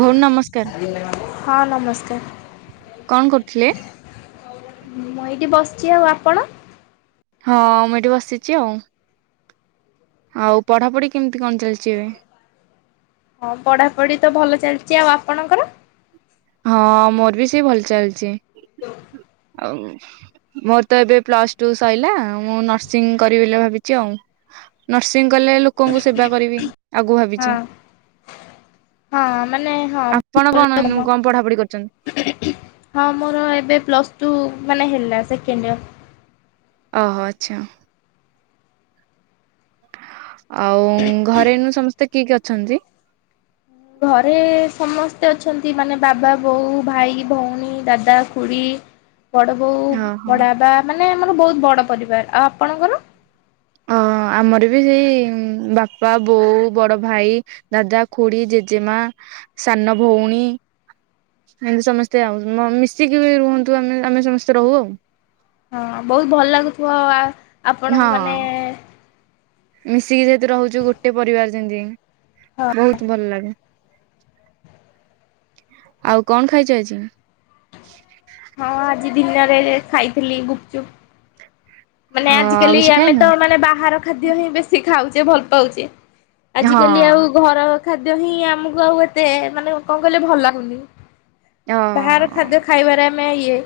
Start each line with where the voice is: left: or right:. right: ଭଉଣୀ ନମସ୍କାର।
left: ହଁ ନମସ୍କାର।
right: କଣ କରୁଥିଲେ?
left: ମୁଁ ଏଇଠି ବସିଛି ଆଉ ଆପଣ?
right: ହଁ ମୁଁ ଏଠି ବସିଛି ଆଉ। ଆଉ ପଢାପଢି କେମିତି କଣ ଚାଲିଛି ଏବେ?
left: ହଁ ପଢାପଢି ତ ଭଲ ଚାଲିଛି ଆଉ ଆପଣଙ୍କର?
right: ହଁ ମୋର ବି ସେ ଭଲ ଚାଲିଛି।
left: [unintelligible]
right: ଆଉ ମୋର ତ ଏବେ ପ୍ଲସ ଟୁ ସଇଲା ମୁଁ ନର୍ସିଂ କରିବି ବୋଲି ଭାବିଛି ଆଉ। ନର୍ସିଂ କଲେ ଲୋକଙ୍କୁ ସେବା କରିବି ଆଗକୁ
left: ହଁ।
right: ଭାବିଛି।
left: ହଁ ମାନେ ହଁ
right: ଆପଣ
left: ଭଲ
right: କଣ ଏଇନୁ
left: [unintelligible]
right: କଣ ପଢାପଢି କ? [unintelligible]
left: ହଁ, ମୋର ଏବେ ପ୍ଲସ୍ ଟୁ ମାନେ ହେଲା ସେକେଣ୍ଡ ଇଅର।
right: ଓହୋ, ଆଚ୍ଛା। ଆଉ ଘରେ ଏଇନୁ ସମସ୍ତେ କିଏ କିଏ ଅଛନ୍ତି।
left: ଘରେ ସମସ୍ତେ ଅଛନ୍ତି, ମାନେ ବାବା, ବୋଉ, ଭାଇ, ଭଉଣୀ, ଦାଦା, ଖୁଡ଼ି।
right: [inaudible]
left: ବଡ଼ ବୋଉ,
right: ଓହୋ।
left: ବଡ଼ବାପା, ମାନେ ଆମର ବହୁତ ବଡ଼ ପରିବାର। ଆଉ ଆପଣଙ୍କର?
right: ହଁ, ଆମର ବି ସେଇ ବାପା, ବୋଉ, ବଡଭାଇ। ଦାଦା, ଖୁଡି, ଜେଜେମା, ସାନଭଉଣୀ। ଏମତି ସମସ୍ତେ ଆଉ ମିଶିକି ବି ରୁହନ୍ତୁ ଆମେ ଆମେ ସମସ୍ତେ ରହୁ ଆଉ।
left: ହଁ ବହୁତ ଭଲ ଲାଗୁଥିବ ଆପଣଙ୍କୁ
right: ହଁ
left: ମାନେ
right: ମିଶିକି ଯେହେତୁ ରହୁଛୁ ଗୋଟେ ପରିବାର ଯେମତି।
left: ହଁ
right: ବହୁତ ଭଲ ଲାଗେ। ଆଉ କଣ ଖାଇଛ ଆଜି?
left: ହଁ, ଆଜି ଦିନରେ ଖାଇଥିଲି ଗୁପଚୁପ୍। ମାନେ
right: ହଁ ଆଉ
left: ଆଜିକାଲି
right: କିଛି
left: ଆମେ
right: ଖାଇନ
left: ତ ମାନେ ବାହାର ଖାଦ୍ୟ ହିଁ ବେଶୀ ଖାଉଚେ ଭଲ ପାଉଚେ।
right: ହଁ
left: ଆଜିକାଲି ଆଉ ଘର ଖାଦ୍ୟ ହିଁ ଆମକୁ ଆଉ ଏତେ ମାନେ କଣ କହିଲେ ଭଲ ଲାଗୁନି।
right: ଅ
left: ବାହାର ଖାଦ୍ୟ ଖାଇବାରେ ଆମେ ଇଏ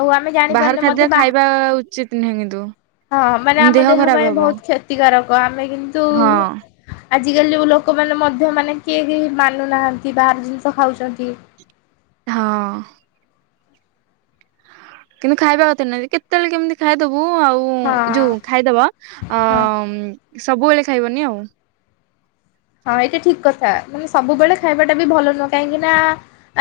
left: ଆଉ ଆମେ ଯା
right: ବାହାର ଖାଦ୍ୟ ଖାଇବା ଉଚିତ ନୁହେଁ କିନ୍ତୁ।
left: ହଁ ମାନେ ଆମ ଦେହ ପାଇଁ ବହୁତ କ୍ଷତିକାରକ ଆମେ କିନ୍ତୁ
right: ହଁ।
left: ଆଜିକାଲି ଯୋଉ ଲୋକମାନେ ମଧ୍ୟ ମାନେ କିଏ କେହି ମାନୁନାହାନ୍ତି ବାହାର ଜିନିଷ ଖାଉଚନ୍ତି।
right: ହଁ। କିନ୍ତୁ ଖାଇବା କଥା ନୁହେଁ କେତେବେଳେ କେମିତି ଖାଇଦେବୁ ଆଉ।
left: ହଁ
right: ଯୋଉ ଖାଇଦବ ଅ
left: ହଁ।
right: ସବୁବେଳେ ଖାଇବନି ଆଉ।
left: ହଁ ଏଟା ଠିକ୍ କଥା ମାନେ ସବୁବେଳେ ଖାଇବାଟା ବି ଭଲ ନୁହଁ କାହିଁକି ନା।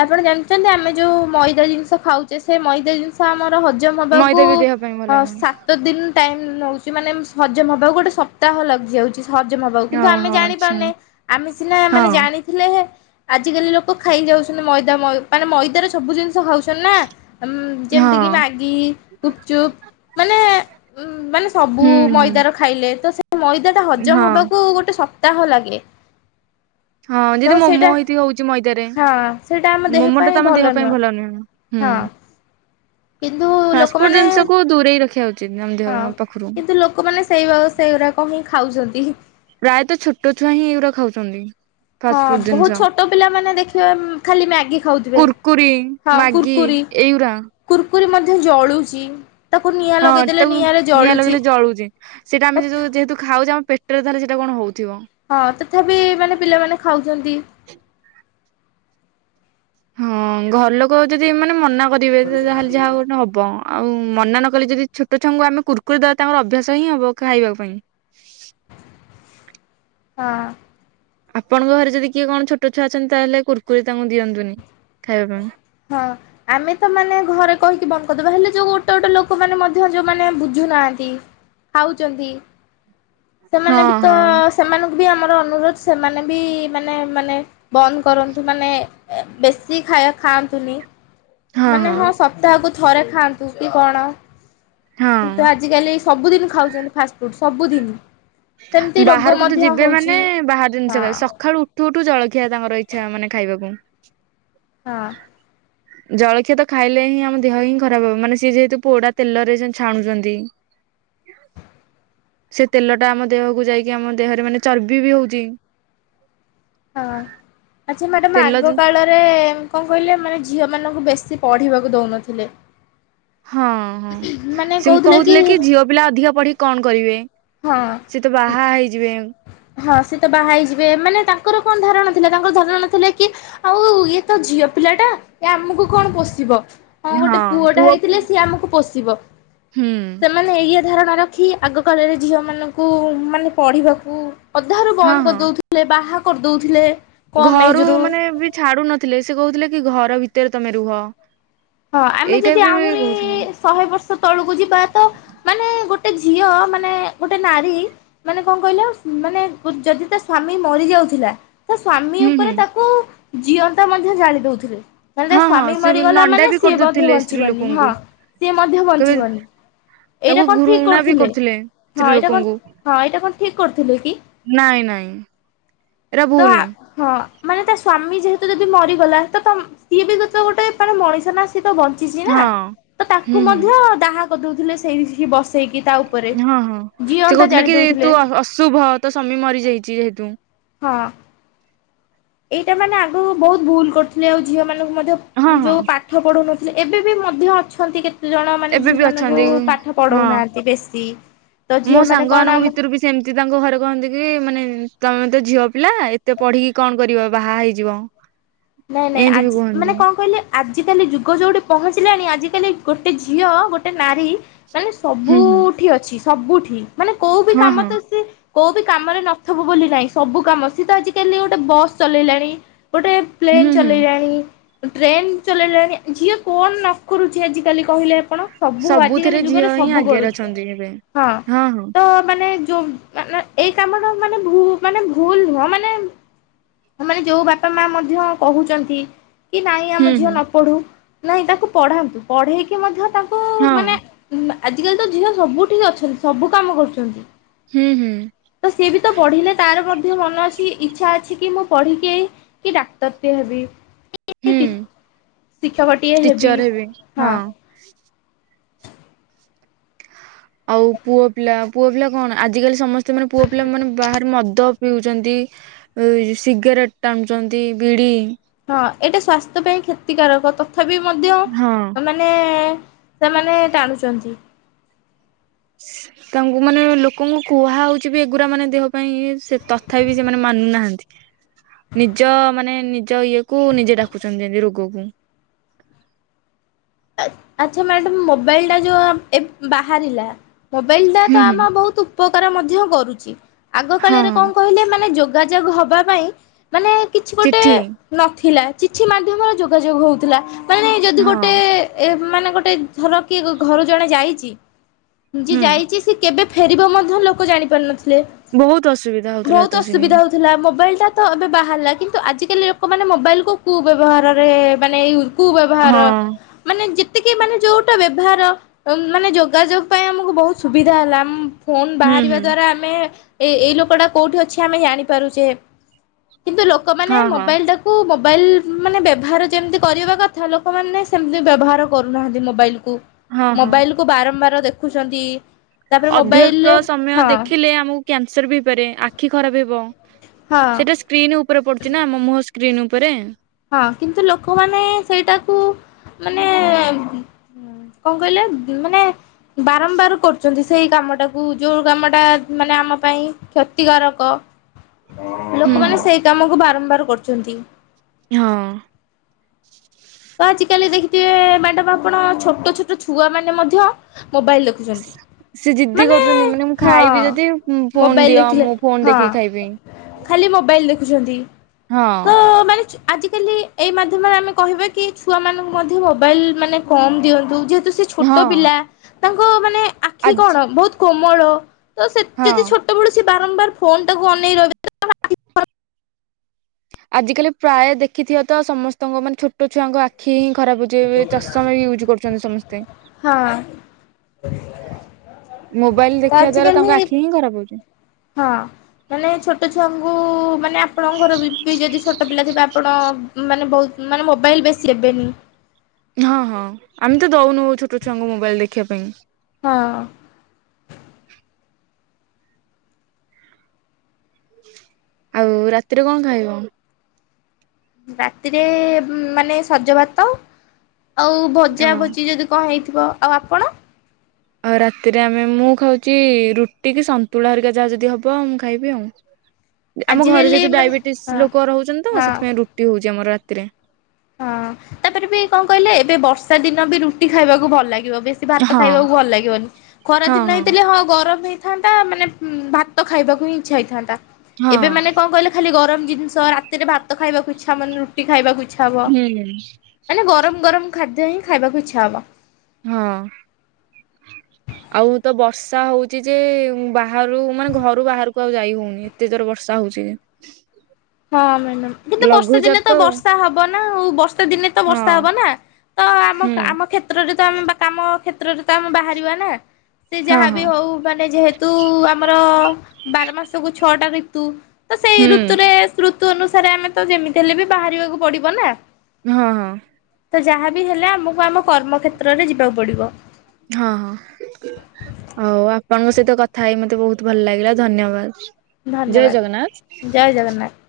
left: ଆପଣ ଜାଣିଛନ୍ତି ଆମେ ଯୋଉ ମଇଦା ଜିନିଷ ଖାଉଛେ ସେ ମଇଦା ଜିନିଷ ତ ଆମର ହଜମ ହବାକୁ
right: ମଇଦା ବି ଦେହ ପାଇଁ ଭଲ ନୁହେଁ
left: ତ ଦିନ ଟାଇମ ନଉଚି ମାନେ ହଜମ ହବା ଗୋଟେ ସପ୍ତାହ ଲାଗିଯାଉଚି। ହଜମ ହବାକୁ କିନ୍ତୁ ଆମେ
right: ଓହୋ ଆଚ୍ଛା
left: ଜାଣିପାରୁନେ, ଆମେ ସିନା
right: ହଁ
left: ହେଲେ ଆଜିକାଲି ଲୋକ ଖାଇ ଯାଉଚନ୍ତି ମଇଦା ମାନେ ମଇଦାରେ ସବୁ ଜିନିଷ ଖାଉଚନ୍ତି। ନା
right: ହଁ
left: ଯେମତି କି ମାଗି ଗୁପ୍ ଚୁପ୍ ମାନେ ମାନେ ସବୁ
right: ହୁଁ ହୁଁ
left: ମଇଦାର ଖାଇଲେ ତ ସେଇ ମଇଦାଟା
right: ହଁ।
left: ହଜମ ହେବାକୁ ଗୋଟେ ସପ୍ତାହ ଲାଗେ।
right: ହଁ
left: ତ
right: ଯେମିତି
left: ସେଇଟା
right: ମୋମୋ ହେଇଠି ହଉଛି ମଇଦାରେ
left: ହଁ ସେଇଟା ଆମ ଦେହ
right: ମୋମୋ ଟା
left: ପାଇଁ
right: ତ ଆମ ଦେହ
left: ନୁହଁ
right: ପାଇଁ ଭଲ ନୁହେଁ।
left: ହଁ। କିନ୍ତୁ
right: ଫାଷ୍ଟଫୁଡ୍
left: ଲୋକମାନେ
right: ଜିନିଷକୁ ଦୂରେଇ ରଖିବା ଉଚିତ ଆମ ଦେହ
left: ହଁ
right: ପାଖରୁ।
left: କିନ୍ତୁ ଲୋକମାନେ ସେଇ ସେଇଗୁଡ଼ାକ ହିଁ ଖାଉଚନ୍ତି।
right: ପ୍ରାୟତଃ ଛୋଟ ଛୁଆ ହିଁ ଏଉରା ଖାଉଚନ୍ତି।
left: ହଁ, ବହୁତ ଛୋଟ ପିଲାମାନେ ଦେଖିବେ ଖାଲି ମ୍ୟାଗି ଖାଉଥିବେ।
right: କୁର୍ କୁରି।
left: ହଁ
right: ମାଗି
left: କୁୁରକୁରି
right: ଏଉରା।
left: କୁୁରକୁରି ମଧ୍ୟ ଜଳୁଛି। ତାକୁ ନିଆଁ
right: ହଁ,
left: ଲଗେଇଦେଲେ
right: ତାକୁ
left: ନିଆଁରେ
right: ନିଆଁ
left: ଜଳୁଛି
right: ଲଗେଇିଲେ ଜଳୁଛି ସେଇଟା ଆମେ
left: ତଥା
right: ଯଉ ଯେହେତୁ ଖାଉଛି ଆମ ପେଟ ପେଟରେ ତାହାର ସେଇଟା କଣ ହଉଥିବ।
left: ହଁ, ତଥାପି ମାନେ ପିଲାମାନେ ଖାଉଚନ୍ତି।
right: ହଁ, ଘର ଲୋକ ଯଦି ଏମାନେ ମନା କରିବେ ଯାହାହେଲେ ଯାହା ଗୋଟେ ହବ ଆଉ ମନା ନ କଲେ ଯଦି ଛୋଟ ଛୁଆଙ୍କୁ ଆମେ କୁର୍ କୁରି ଦେବା ତାଙ୍କର ଅଭ୍ୟାସ ହିଁ ହବ ଖାଇବା ପାଇଁ।
left: ହଁ।
right: ଆପଣଙ୍କ ଘରେ ଯଦି କିଏ କଣ ଛୋଟ ଛୁଆ ଅଛନ୍ତି ତାହେଲେ କୁର୍ କୁରି ତାଙ୍କୁ ଦିଅନ୍ତୁନି ଖାଇବା ପାଇଁ।
left: ହଁ। ଆମେ ତ ମାନେ ଘରେ କହିକି ବନ୍ଦ କରିଦେବା ହେଲେ ଯୋଉ ଗୋଟେ ଗୋଟେ ଲୋକମାନେ ମଧ୍ୟ ଯୋଉମାନେ ବୁଝୁନାହାନ୍ତି। ଖାଉଚନ୍ତି।
right: ହଁ
left: ସେମାନେ ବି ତ
right: ହଁ
left: ସେମାନଙ୍କୁ ବି ଆମର ଅନୁରୋଧ ସେମାନେ ବି ମାନେ ମାନେ ବନ୍ଦ କରନ୍ତୁ ମାନେ ବେଶୀ ଖାଇ ଖାଆନ୍ତୁନି ମାନେ ହଁ ସ ସପ୍ତାହ କୁ ଥରେ ଖାଆନ୍ତୁ କି କଣ କିନ୍ତୁ
right: ହଁ
left: ଆଜିକାଲି ସବୁଦିନ ଖାଉଚନ୍ତି ଫାଷ୍ଟଫୁଡ ସବୁଦିନ। ସେମିତି ରୋଗ
right: ବାହାରକୁ ତ
left: ମଧ୍ୟ
right: ଯିବେ ମାନେ
left: ହଉଛି।
right: ବାହାର
left: ହଁ
right: ଜିନିଷ ଖାଇଏ ସକାଳୁ ଉଠ ଠୁଠୁ ଜଳଖିଆ ତାଙ୍କର ଇଚ୍ଛା ମାନେ ଖାଇବାକୁ।
left: ହଁ।
right: ହୁ [unintelligible] ଜଳଖିଆ ତ ଖାଇଲେ ହିଁ ଆମ ଦେହ ହିଁ ଖରାପ ହବ ମାନେ ସିଏ ଯେହେତୁ ପୋଡା ତେଲରେ ଛାଣୁଛନ୍ତି। ସେ ତେଲ ଟା ଆମ ଦେହକୁ ଯାଇକି ଆମ ଦେହରେ ମାନେ ଚର୍ବି ବି ହଉଛି।
left: ହଁ, ଆଚ୍ଛା ମ୍ୟାଡାାମ
right: ତେଲ
left: ଆଗ
right: ଜିନ
left: କାଳ ରେ କଣ କହିଲେ ମାନେ ଝିଅ ମାନଙ୍କୁ ବେଶୀ ପଢ଼ିବାକୁ ଦଉନଥିଲେ।
right: ହଁ ହଁ ସେ କହୁଥିଲେ କି ଝିଅ ପିଲା ଅଧିକା ପଢ଼ି କି କଣ କରିବେ।
left: ହଁ।
right: ସିଏ ତ ବାହା ହେଇଯିବେ।
left: ହଁ ସେ ତ ବାହା ହେଇଯିବେ, ମାନେ ତାଙ୍କର କଣ ଧାରଣା ଥିଲା ତାଙ୍କର ଧାରଣା ଥିଲା କି ଆଉ ଇଏ ତ ଝିଅ ପିଲା ଟା ଏ ଆମକୁ କଣ ପୋଷିବ। ହଁ ଗୋଟେ ପୁଅ ଟା ହେଇଥିଲେ ସିଏ ଆମକୁ ପୋଷିବ।
right: ହୁଁ।
left: ସେମାନେ ଏଇଆ ଧାରଣା ରଖି ଆଗ କାଳରେ ଝିଅ ମାନଙ୍କୁ ମାନେ ପଢ଼ିବାକୁ ଅଧାରୁ
right: ହଁ
left: ବନ୍ଦ
right: ହଁ।
left: କରିଦଉଥିଲେ, ବାହା କରିଦଉଥିଲେ କମ୍ ଏଜ୍
right: ଘରୁ
left: ରୁ।
right: ମାନେ ବି ଛାଡ଼ୁ ନଥିଲେ, ସେ କହୁଥିଲେ କି ଘର ଭିତରେ ତମେ ରୁହ।
left: ହଁ ଆମେ
right: ଏଇ ଟାଇପ
left: ଯଦି
right: ରେ ବି
left: ଆହୁରି
right: କହୁଥିଲେ
left: ଶହେ ବର୍ଷ ତଳକୁ ଯିବା ତ ମାନେ ଗୋଟେ ଝିଅ ମାନେ ଗୋଟେ ନାରୀ ମାନେ କଣ କହିଲ ମାନେ ଯଦି ତା ସ୍ଵାମୀ ମରି ଯାଉଥିଲା ତା ସ୍ଵାମୀ
right: ହୁଁ ହୁଁ
left: ଉପରେ ତାକୁ ଜିଅନ୍ତା ମଧ୍ୟ ଜାଳି ଦଉଥିଲେ। ମାନେ ତା
right: ହଁ ହଁ
left: ସ୍ଵାମୀ
right: ସେ
left: ମରିଗଲା
right: ନଣ୍ଡା
left: ମାନେ
right: ବି
left: ସିଏ ମଧ୍ୟ
right: କରିଦଉଥିଲେ
left: ବଞ୍ଚି
right: ସ୍ତ୍ରୀ
left: ବନି ହଁ
right: ଲୋକଙ୍କୁ
left: ସିଏ ମଧ୍ୟ
right: କେବେ
left: ବଞ୍ଚିବନି। ଏଇଟା
right: ତାକୁ
left: କଣ ଠିକ
right: ଘୃଣା ବି
left: କରୁଥିଲେ? ହଁ
right: ସ୍ତ୍ରୀ
left: ଏଇଟା
right: ଲୋକଙ୍କୁ
left: କଣ ହଁ ଏଇଟା କଣ ଠିକ କରୁଥିଲେ କି?
right: ନାଇଁ ନାଇଁ ଏରା
left: ତ
right: ଭୁଲ।
left: ହଁ, ମାନେ ତା ସ୍ଵାମୀ ଯେହେତୁ ଯଦି ମରିଗଲା ତ ସିଏ ବି ଗୋଟେ ମାନେ ମଣିଷ ନା ସିଏ ତ ବଞ୍ଚିଛି ନା
right: ହଁ
left: ତ ତାକୁ
right: ହୁଁ
left: ମଧ୍ୟ
right: ହୁଁ
left: ଦାହା କରିଦଉଥିଲେ ସେଇ ବ
right: ହଁ ହଁ, ସେ କହୁଥିଲେ
left: ଜାଳି
right: କି
left: ଦଉଥିଲେ
right: ତୁ ଅଶୁଭ ତୋ ସ୍ୱାମୀ ମରିଯାଇଛି ଯେହେତୁ।
left: ହଁ। ଏଇଟା ମାନେ ଆଗରୁ ବହୁତ ଭୁଲ କରୁଥିଲେ ଆଉ ଝିଅ ମାନଙ୍କୁ ମଧ୍ୟ
right: ହଁ ହଁ
left: ଯୋଉ ପାଠ ପାଠ ପଢ଼ଉ ନଥିଲେ। ଏବେ ବି ମଧ୍ୟ ଅଛନ୍ତି କେତେ ଜଣ ମାନେ
right: ଏବେ
left: ଝିଅ
right: ବି
left: ମାନଙ୍କୁ
right: ଅଛନ୍ତି
left: ପାଠ ପଢ଼ଉ
right: ହଁ
left: ନାହାନ୍ତି ବେଶୀ। ତ
right: ମୋ
left: ଝିଅ ମାନେ
right: ସାଙ୍ଗ
left: କଣ
right: ମାନଙ୍କ
left: ଆମ
right: ଭିତରୁ ବି ସେମିତି ତାଙ୍କ ଘରେ କହନ୍ତି କି ମାନେ ତମେ ମତେ ଝିଅ ପିଲା ଏତେ ପଢ଼ି କି କଣ କରିବ ବାହା ହେଇଯିବ। [inaudible]
left: ନାଇଁ ନାଇଁ
right: ଏମିତି ବି
left: ଆଜି ମାନେ
right: କୁହନ୍ତି।
left: କଣ କହିଲେ ଆଜିକାଲି ଯୁଗ ଯେଉଁଠି ପହଞ୍ଚିଲାଣି, ଆଜିକାଲି ଗୋଟେ ଝିଅ ଗୋଟେ ନାରୀ ମାନେ
right: ହୁଁ ହୁଁ
left: ସବୁଠି ଅଛି ସବୁଠି। ମାନେ କୋଉ ବିି
right: ହଁ
left: କାମ
right: ହଁ
left: ତ ସେ କୋଉ ବି କାମରେ ନଥିବୁ ବୋଲି ନାହିଁ ସବୁ କାମ। ସିଏ ତ ଆଜିକାଲି ଗୋଟେ ବସ୍ ଚଲେଇଲାଣି, ଗୋଟେ ପ୍ଲେନ୍
right: ହୁଁ ହୁଁ
left: ଚଲେଇଲାଣି ଟ୍ରେନ୍ ଚଲେଇଲାଣି। ଝିଅ କଣ ନ କରୁଛି ଆଜିକାଲି କହିଲେ ଆପଣ। ସବୁ ଆଜିକାଲି
right: ସବୁଥିରେ
left: ଯୁଗରେ
right: ଝିଅ ହିଁ
left: ସବୁ
right: ଆଗରେ
left: କରୁଛି।
right: ଅଛନ୍ତି ଏବେ।
left: ହଁ ତ ମାନେ ଯୋଉ ମାନେ ଏଇ କାମର ମାନେ ଭୁ ମାନେ ଭୁଲ ନୁହଁ ମାନେ ମାନେ ଯୋଉ ବାପା ମା ମଧ୍ୟ କହୁଛନ୍ତି କି ନାଇଁ
right: ହୁଁ
left: ଆମ ଝିଅ
right: ହୁଁ
left: ନ ପଢ଼ୁ। ନାହିଁ ତାକୁ ପଢ଼ାନ୍ତୁ ପଢ଼େଇକି ମଧ୍ୟ ତାଙ୍କୁ
right: ହଁ।
left: ମାନେ ଆଜିକାଲି ତ ଝିଅ ସବୁଠି ଅଛନ୍ତି ସବୁ କାମ କରୁଛନ୍ତି।
right: ହୁଁ ହୁଁ।
left: ତ ସିଏ ବି ତ ପଢ଼ିଲେ ତାର ମଧ୍ୟ ମନ ଅଛି, ଇଚ୍ଛା ଅଛି କି ମୁଁ ପଢ଼ି କି ଏଇ କି ଡାକ୍ତର ଟିଏ ହେବି,
right: ହୁଁ
left: [unintelligible] ଶିକ୍ଷକ ଟିଏ ହେବି।
right: ଟିଚର ହେବେ
left: ହଁ।
right: ଆଉ ପୁଅ ପିଲା, ପୁଅ ପିଲା କଣ ଆଜିକାଲି ସମସ୍ତେ ମାନେ ପୁଅ ପିଲା ମାନେ ବାହାରେ ମଦ ପିଉଛନ୍ତି, ଏ ସିଗାରେଟ ଟାଣୁଛନ୍ତି, ବିଡ଼ି
left: ହଁ ଏଇଟା ସ୍ଵାସ୍ଥ୍ୟ ପାଇଁ କ୍ଷତିକାରକ ତଥାପି ମଧ୍ୟ
right: ହଁ।
left: ମାନେ ମାନେ ସେମାନେ ଟାଣୁଛନ୍ତି।
right: [inaudible] ତାଙ୍କୁ ମାନେ ଲୋକଙ୍କୁ କୁହାହୋଉଛି ବି ଏଗୁରା ମାନେ ଦେହ ପାଇଁ ସେ ତଥାପି ସେମାନେ ମାନୁନାହାନ୍ତି ନିଜ ମାନେ ନିଜ ଇଏକୁ ନିଜେ ଡାକୁଛନ୍ତି ଯେମତି ରୋଗକୁ।
left: ଆ ଆଚ୍ଛା ମ୍ୟାଡ଼ାମ୍ ମୋବାଇଲଟା ଯେଉଁ ଏବ୍ ବାହାରିଲା ମୋବାଇଲଟା
right: ହୁଁ
left: ତ
right: ହୁଁ
left: ଆମ ବହୁତ ଉପକାର ମଧ୍ୟ କରୁଛି। ଆଗ
right: ହଁ
left: କାଳରେ କଣ କହିଲେ ମାନେ ଯ ଯୋଗାଯୋଗ ହବା ପାଇଁ ମାନେ କିଛି ଗୋଟେ
right: ଚିଠି
left: ନଥିଲା ଚିଠି ମାଧ୍ୟମର ଯୋଗାଯୋଗ ହେଉଥିଲା। ମାନେ ଯଦି
right: ହଁ।
left: ଗୋଟେ ଏ ମାନେ ଗୋଟେ ଧର କିଏ ଘରୁ ଜଣେ ଯାଇଛି। ଯିଏ
right: ହୁଁ
left: ଯାଇଛି ସେ କେବେ ଫେରିବ ମଧ୍ୟ ଲୋକ ଜାଣିପାରୁନଥିଲେ।
right: ବହୁତ ଅସୁବିଧା ହଉଥିଲା ହେତବେଳସିକି।
left: ଥିଲା ମୋବାଇଲଟା ତ ଏବେ ବାହାରିଲା କିନ୍ତୁ ଆଜିକାଲି ଲୋକମାନେ ମୋବାଇଲକୁ କୁ ବ୍ୟବହାରରେ ମାନେ ୟୁ କୁ ବ୍ୟବହାର
right: ହଁ
left: ମାନେ ଯେତିକି ମାନେ ଯୋଉଟା ବ୍ୟବହାର ମାନେ ଯୋଗାଯୋଗ ପାଇଁ ଆମକୁ ବହୁତ ସୁବିଧା ହେଲା ଆମ ଫୋନ
right: ହୁଁ
left: ବାହାରିବା
right: ହୁଁ
left: ଦ୍ଵାରା ଆମେ ଏ ଏଇ ଲୋକ ଟା କୋଉଠି ଅଛି ଆମେ ଜାଣିପାରୁଛେ। କିନ୍ତୁ ଲୋକମାନେ
right: ହଁ ହଁ
left: ମୋବାଇଲ ଟା କୁ ମୋବାଇଲ ମାନେ ବ୍ୟବହାର ଯେମିତି କରିବା କଥା ଲୋକମାନେ ସେ ବ୍ୟବହାର କରୁନାହାନ୍ତି ମୋବାଇଲ କୁ
right: ହଁ ହଁ।
left: ମୋବାଇଲ କୁ ବାରମ୍ବାର ଦେଖୁଛନ୍ତି ତାପରେ
right: ଅଧିକ
left: ମୋବାଇଲରେ
right: ସମୟ
left: ହଁ
right: ଦେଖିଲେ ଆମକୁ କ୍ୟାନସର ବି ହେଇପାରେ ଆଖି ଖରାପ ହେବ
left: ହଁ।
right: ସେଟା ସେ ସ୍କ୍ରିନ୍ ଉପରେ ପଡୁଛି ନା ଆମ ମୁହଁ ସ୍କ୍ରିନ୍ ଉପରେ।
left: ହଁ କିନ୍ତୁ ଲୋକମାନେ ସେଇଟାକୁ ମାନେ ହ କଣ କହିଲେ ମାନେ ବାରମ୍ବାର କରୁଛନ୍ତି ସେଇ କାମଟାକୁ ଯୋଉ କାମଟା ମାନେ ଆମ ପାଇଁ କ୍ଷତିକାରକ।
right: ହୁଁ
left: ଲୋକମାନେ
right: ହୁଁ।
left: ସେଇ କାମକୁ ବାରମ୍ବାର କରୁଛନ୍ତି।
right: ହଁ।
left: ତ ଆଜିକାଲି ଦେଖିଥିବେ ମ୍ୟାଡମ ଆପଣ ଛୋଟ ଛୋଟ ଛୁଆ ମାନେ ମଧ୍ୟ ମୋବାଇଲ ଦେଖୁ ଛନ୍ତି।
right: ସେ ଜିଦ୍ଦି କରୁଛନ୍ତି ମାନେ ମୁଁ ଖାଇବି ଯଦି ଫୋନ
left: ମୋବାଇଲ
right: ଦିଅ
left: ଦେଖିଲେ
right: ମୁଁ ଫୋନ
left: ହଁ
right: ଦେଖିକି ଖାଇବି।
left: ଖାଲି ମୋବାଇଲ ଦେଖୁଛନ୍ତି ତ
right: ହଁ।
left: ମାନେ ଆଜିକାଲି ଏଇ ମାଧ୍ୟମରେ ଆମେ କହିବା କି ଛୁଆ ମାନଙ୍କୁ ମଧ୍ୟ ମୋବାଇଲ ମାନେ କମ ଦିଅନ୍ତୁ ଯେହେତୁ ସେ ଛୋଟ
right: ହଁ
left: ପିଲା ତାଙ୍କ ମାନେ ଆଖି କଣ
right: ଆଜି
left: ବହୁତ କୋମଳ ତ ସେ ଯଦି
right: ହଁ।
left: ଛୋଟ ଯେତେବେଳେ ସେ ବାରମ୍ୱାର ଫୋନଟାକୁ ଅନେଇ ରିହିବେ
right: ଆଜିିକାଲି ପ୍ରାୟ ଦେଖିଥିବ ତ ସମସ୍ତଙ୍କ ମାନେ ଛୋଟ ଛୋଟ ଛୁଆଙ୍କ ଆଖି ହିଁ ଖରାପ ହଉଛି ଏବେ ଚଷମା ୟୁଜ୍ କରୁଛନ୍ତି ସମସ୍ତେ।
left: ହଁ।
right: ମୋବାଇଲ
left: ତ
right: ଦେଖିବା ଦ୍ଵାରା
left: ଆଜିକାଲି
right: ତାଙ୍କ ଆଖି ହିଁ ଖରାପ ହଉଛି।
left: ହଁ। ମାନେ ଛୋଟ ଛୁଆଙ୍କୁ ମାନେ ଆପଣଙ୍କ ଘର ବି ଯଦି ଛୋଟ ପିଲା ଥିବେ ଆପଣ ମାନେ ବହୁତ ମାନେ ମୋବାଇଲ୍ ବେଶୀ ଦେବେନି।
right: ହଁ ହଁ ଆମେ ତ ଦଉନୁ ଛୋଟ ଛୁଆଙ୍କୁ ମୋବାଇଲ ଦେଖିବା ପାଇଁ।
left: ହଁ।
right: ଆଉ ରାତିରେ କଣ ଖାଇବ?
left: ରାତିରେ ମାନେ ସଜ ଭାତ ଆଉ
right: ଅ
left: ଭଜା ଭଜି ଯଦି କଣ ହେଇଥିବ ଆଉ ଆପଣ?
right: ଆଉ ରାତିରେ ଆମେ ମୁଁ ଖାଉଛି ରୁଟିକି ସନ୍ତୁଳା ହେରିକା ଯାହା ଯଦି ହବ ମୁଁ ଖାଇବି ଆଉ। ଆମ ଘରେ
left: ଆଜିକାଲି
right: ଯେହେତୁ
left: ମାନେ ହଁ
right: ଡାଇବେଟିସ ଲୋକ ରହୁଛନ୍ତି ତ
left: ହଁ
right: ସେଥିପାଇଁ ରୁଟି ହଉଛି ଆମର ରାତିରେ।
left: ହଁ ତାପରେ ବି କଣ କହିଲେ ଏବେ ବର୍ଷା ଦିନ ବି ରୁଟି ଖାଇବାକୁ ଭଲ ଲାଗିବ ବେଶ ଭାତ
right: ହଁ।
left: ଖାଇବାକୁ ଭଲ ଲାଗିବନି ଖରା ଦିନ ହେଇଥିଲେ ହଁ ଗରମ ହେଇ ଥାନ୍ତା ମାନେ ଭାତ ଖାଇବାକୁ ହିଁ ଇଚ୍ଛା ହେଇଥାନ୍ତା। ଏବେ ମାନେ
right: ହଁ
left: କଣ କହିଲେ ଖାଲି ଗରମ ଜିନିଷ ରାତିରେ ଭାତ ଖାଇବାକୁ ଇଚ୍ଛା ମାନେ ରୁଟି ଖାଇବାକୁ ଇଛା ହବ
right: ହୁଁ
left: ମାନେ ଗରମ ଗରମ ଖାଦ୍ୟ ହିଁ ଖାଇବାକୁ ଇଚ୍ଛା ହବ।
right: ହଁ। ଆଉ ତ ବର୍ଷା ହଉଛି ଯେ ବାହାରୁ ମାନେ ଘରୁ ବାହାରକୁ ଆଉ ଯାଇ ହଉନି। କେତେ ଜୋର ବର୍ଷା ହଉଚ।
left: ହଁ ମ୍ୟାଡ଼ାମ, କିନ୍ତୁ ବର୍ଷା ଦିନେ ତ ବର୍ଷା ହବ ନା ଆଉ ବଷ ତେ ଦିନେ ତ ବର୍ଷା ହବ
right: ହଁ
left: ନା ତ ଆମ
right: ହୁଁ
left: ଆମ କ୍ଷେତ୍ରରେ ତ ଆମେ ବା କାମ କ୍ଷେତ୍ରରେ ତ ଆମେ ବାହାରିବା ନା? ସେ
right: ହଁ
left: ଯାହାବି
right: ହଁ।
left: ହଉ ମାନେ ଯେହେତୁ ଋତୁ ଆମର ବାର ମାସକୁ ଛଅଟା ଋତୁ ତ ସେଇ
right: ହୁଁ
left: ଋତୁରେ ଋତୁ ଅନୁସାରେ ଆମେ ତ ଯେମିତି ହେଲେ ବି ବାହାରିବାକୁ ପଡିବ ନା?
right: ହଁ ହଁ।
left: ତ ଯାହା ବିି ହେଲେ ଆମକୁ ଆମ କର୍ମ କ୍େତ୍ରରେ ଯିବାକୁ ପଡିବ।
right: ହଁ ହଁ। ହଉ ଆପଣଙ୍କ ସହିତ କଥା ହେଇ ମତେ ବହୁତ ଭଲ ଲାଗିଲା ଧନ୍ୟବାଦ। ଜୟ ଜଗନ୍ନାଥ।
left: ଧନ୍ୟବାଦ ଜୟ ଜଗନ୍ନାଥ।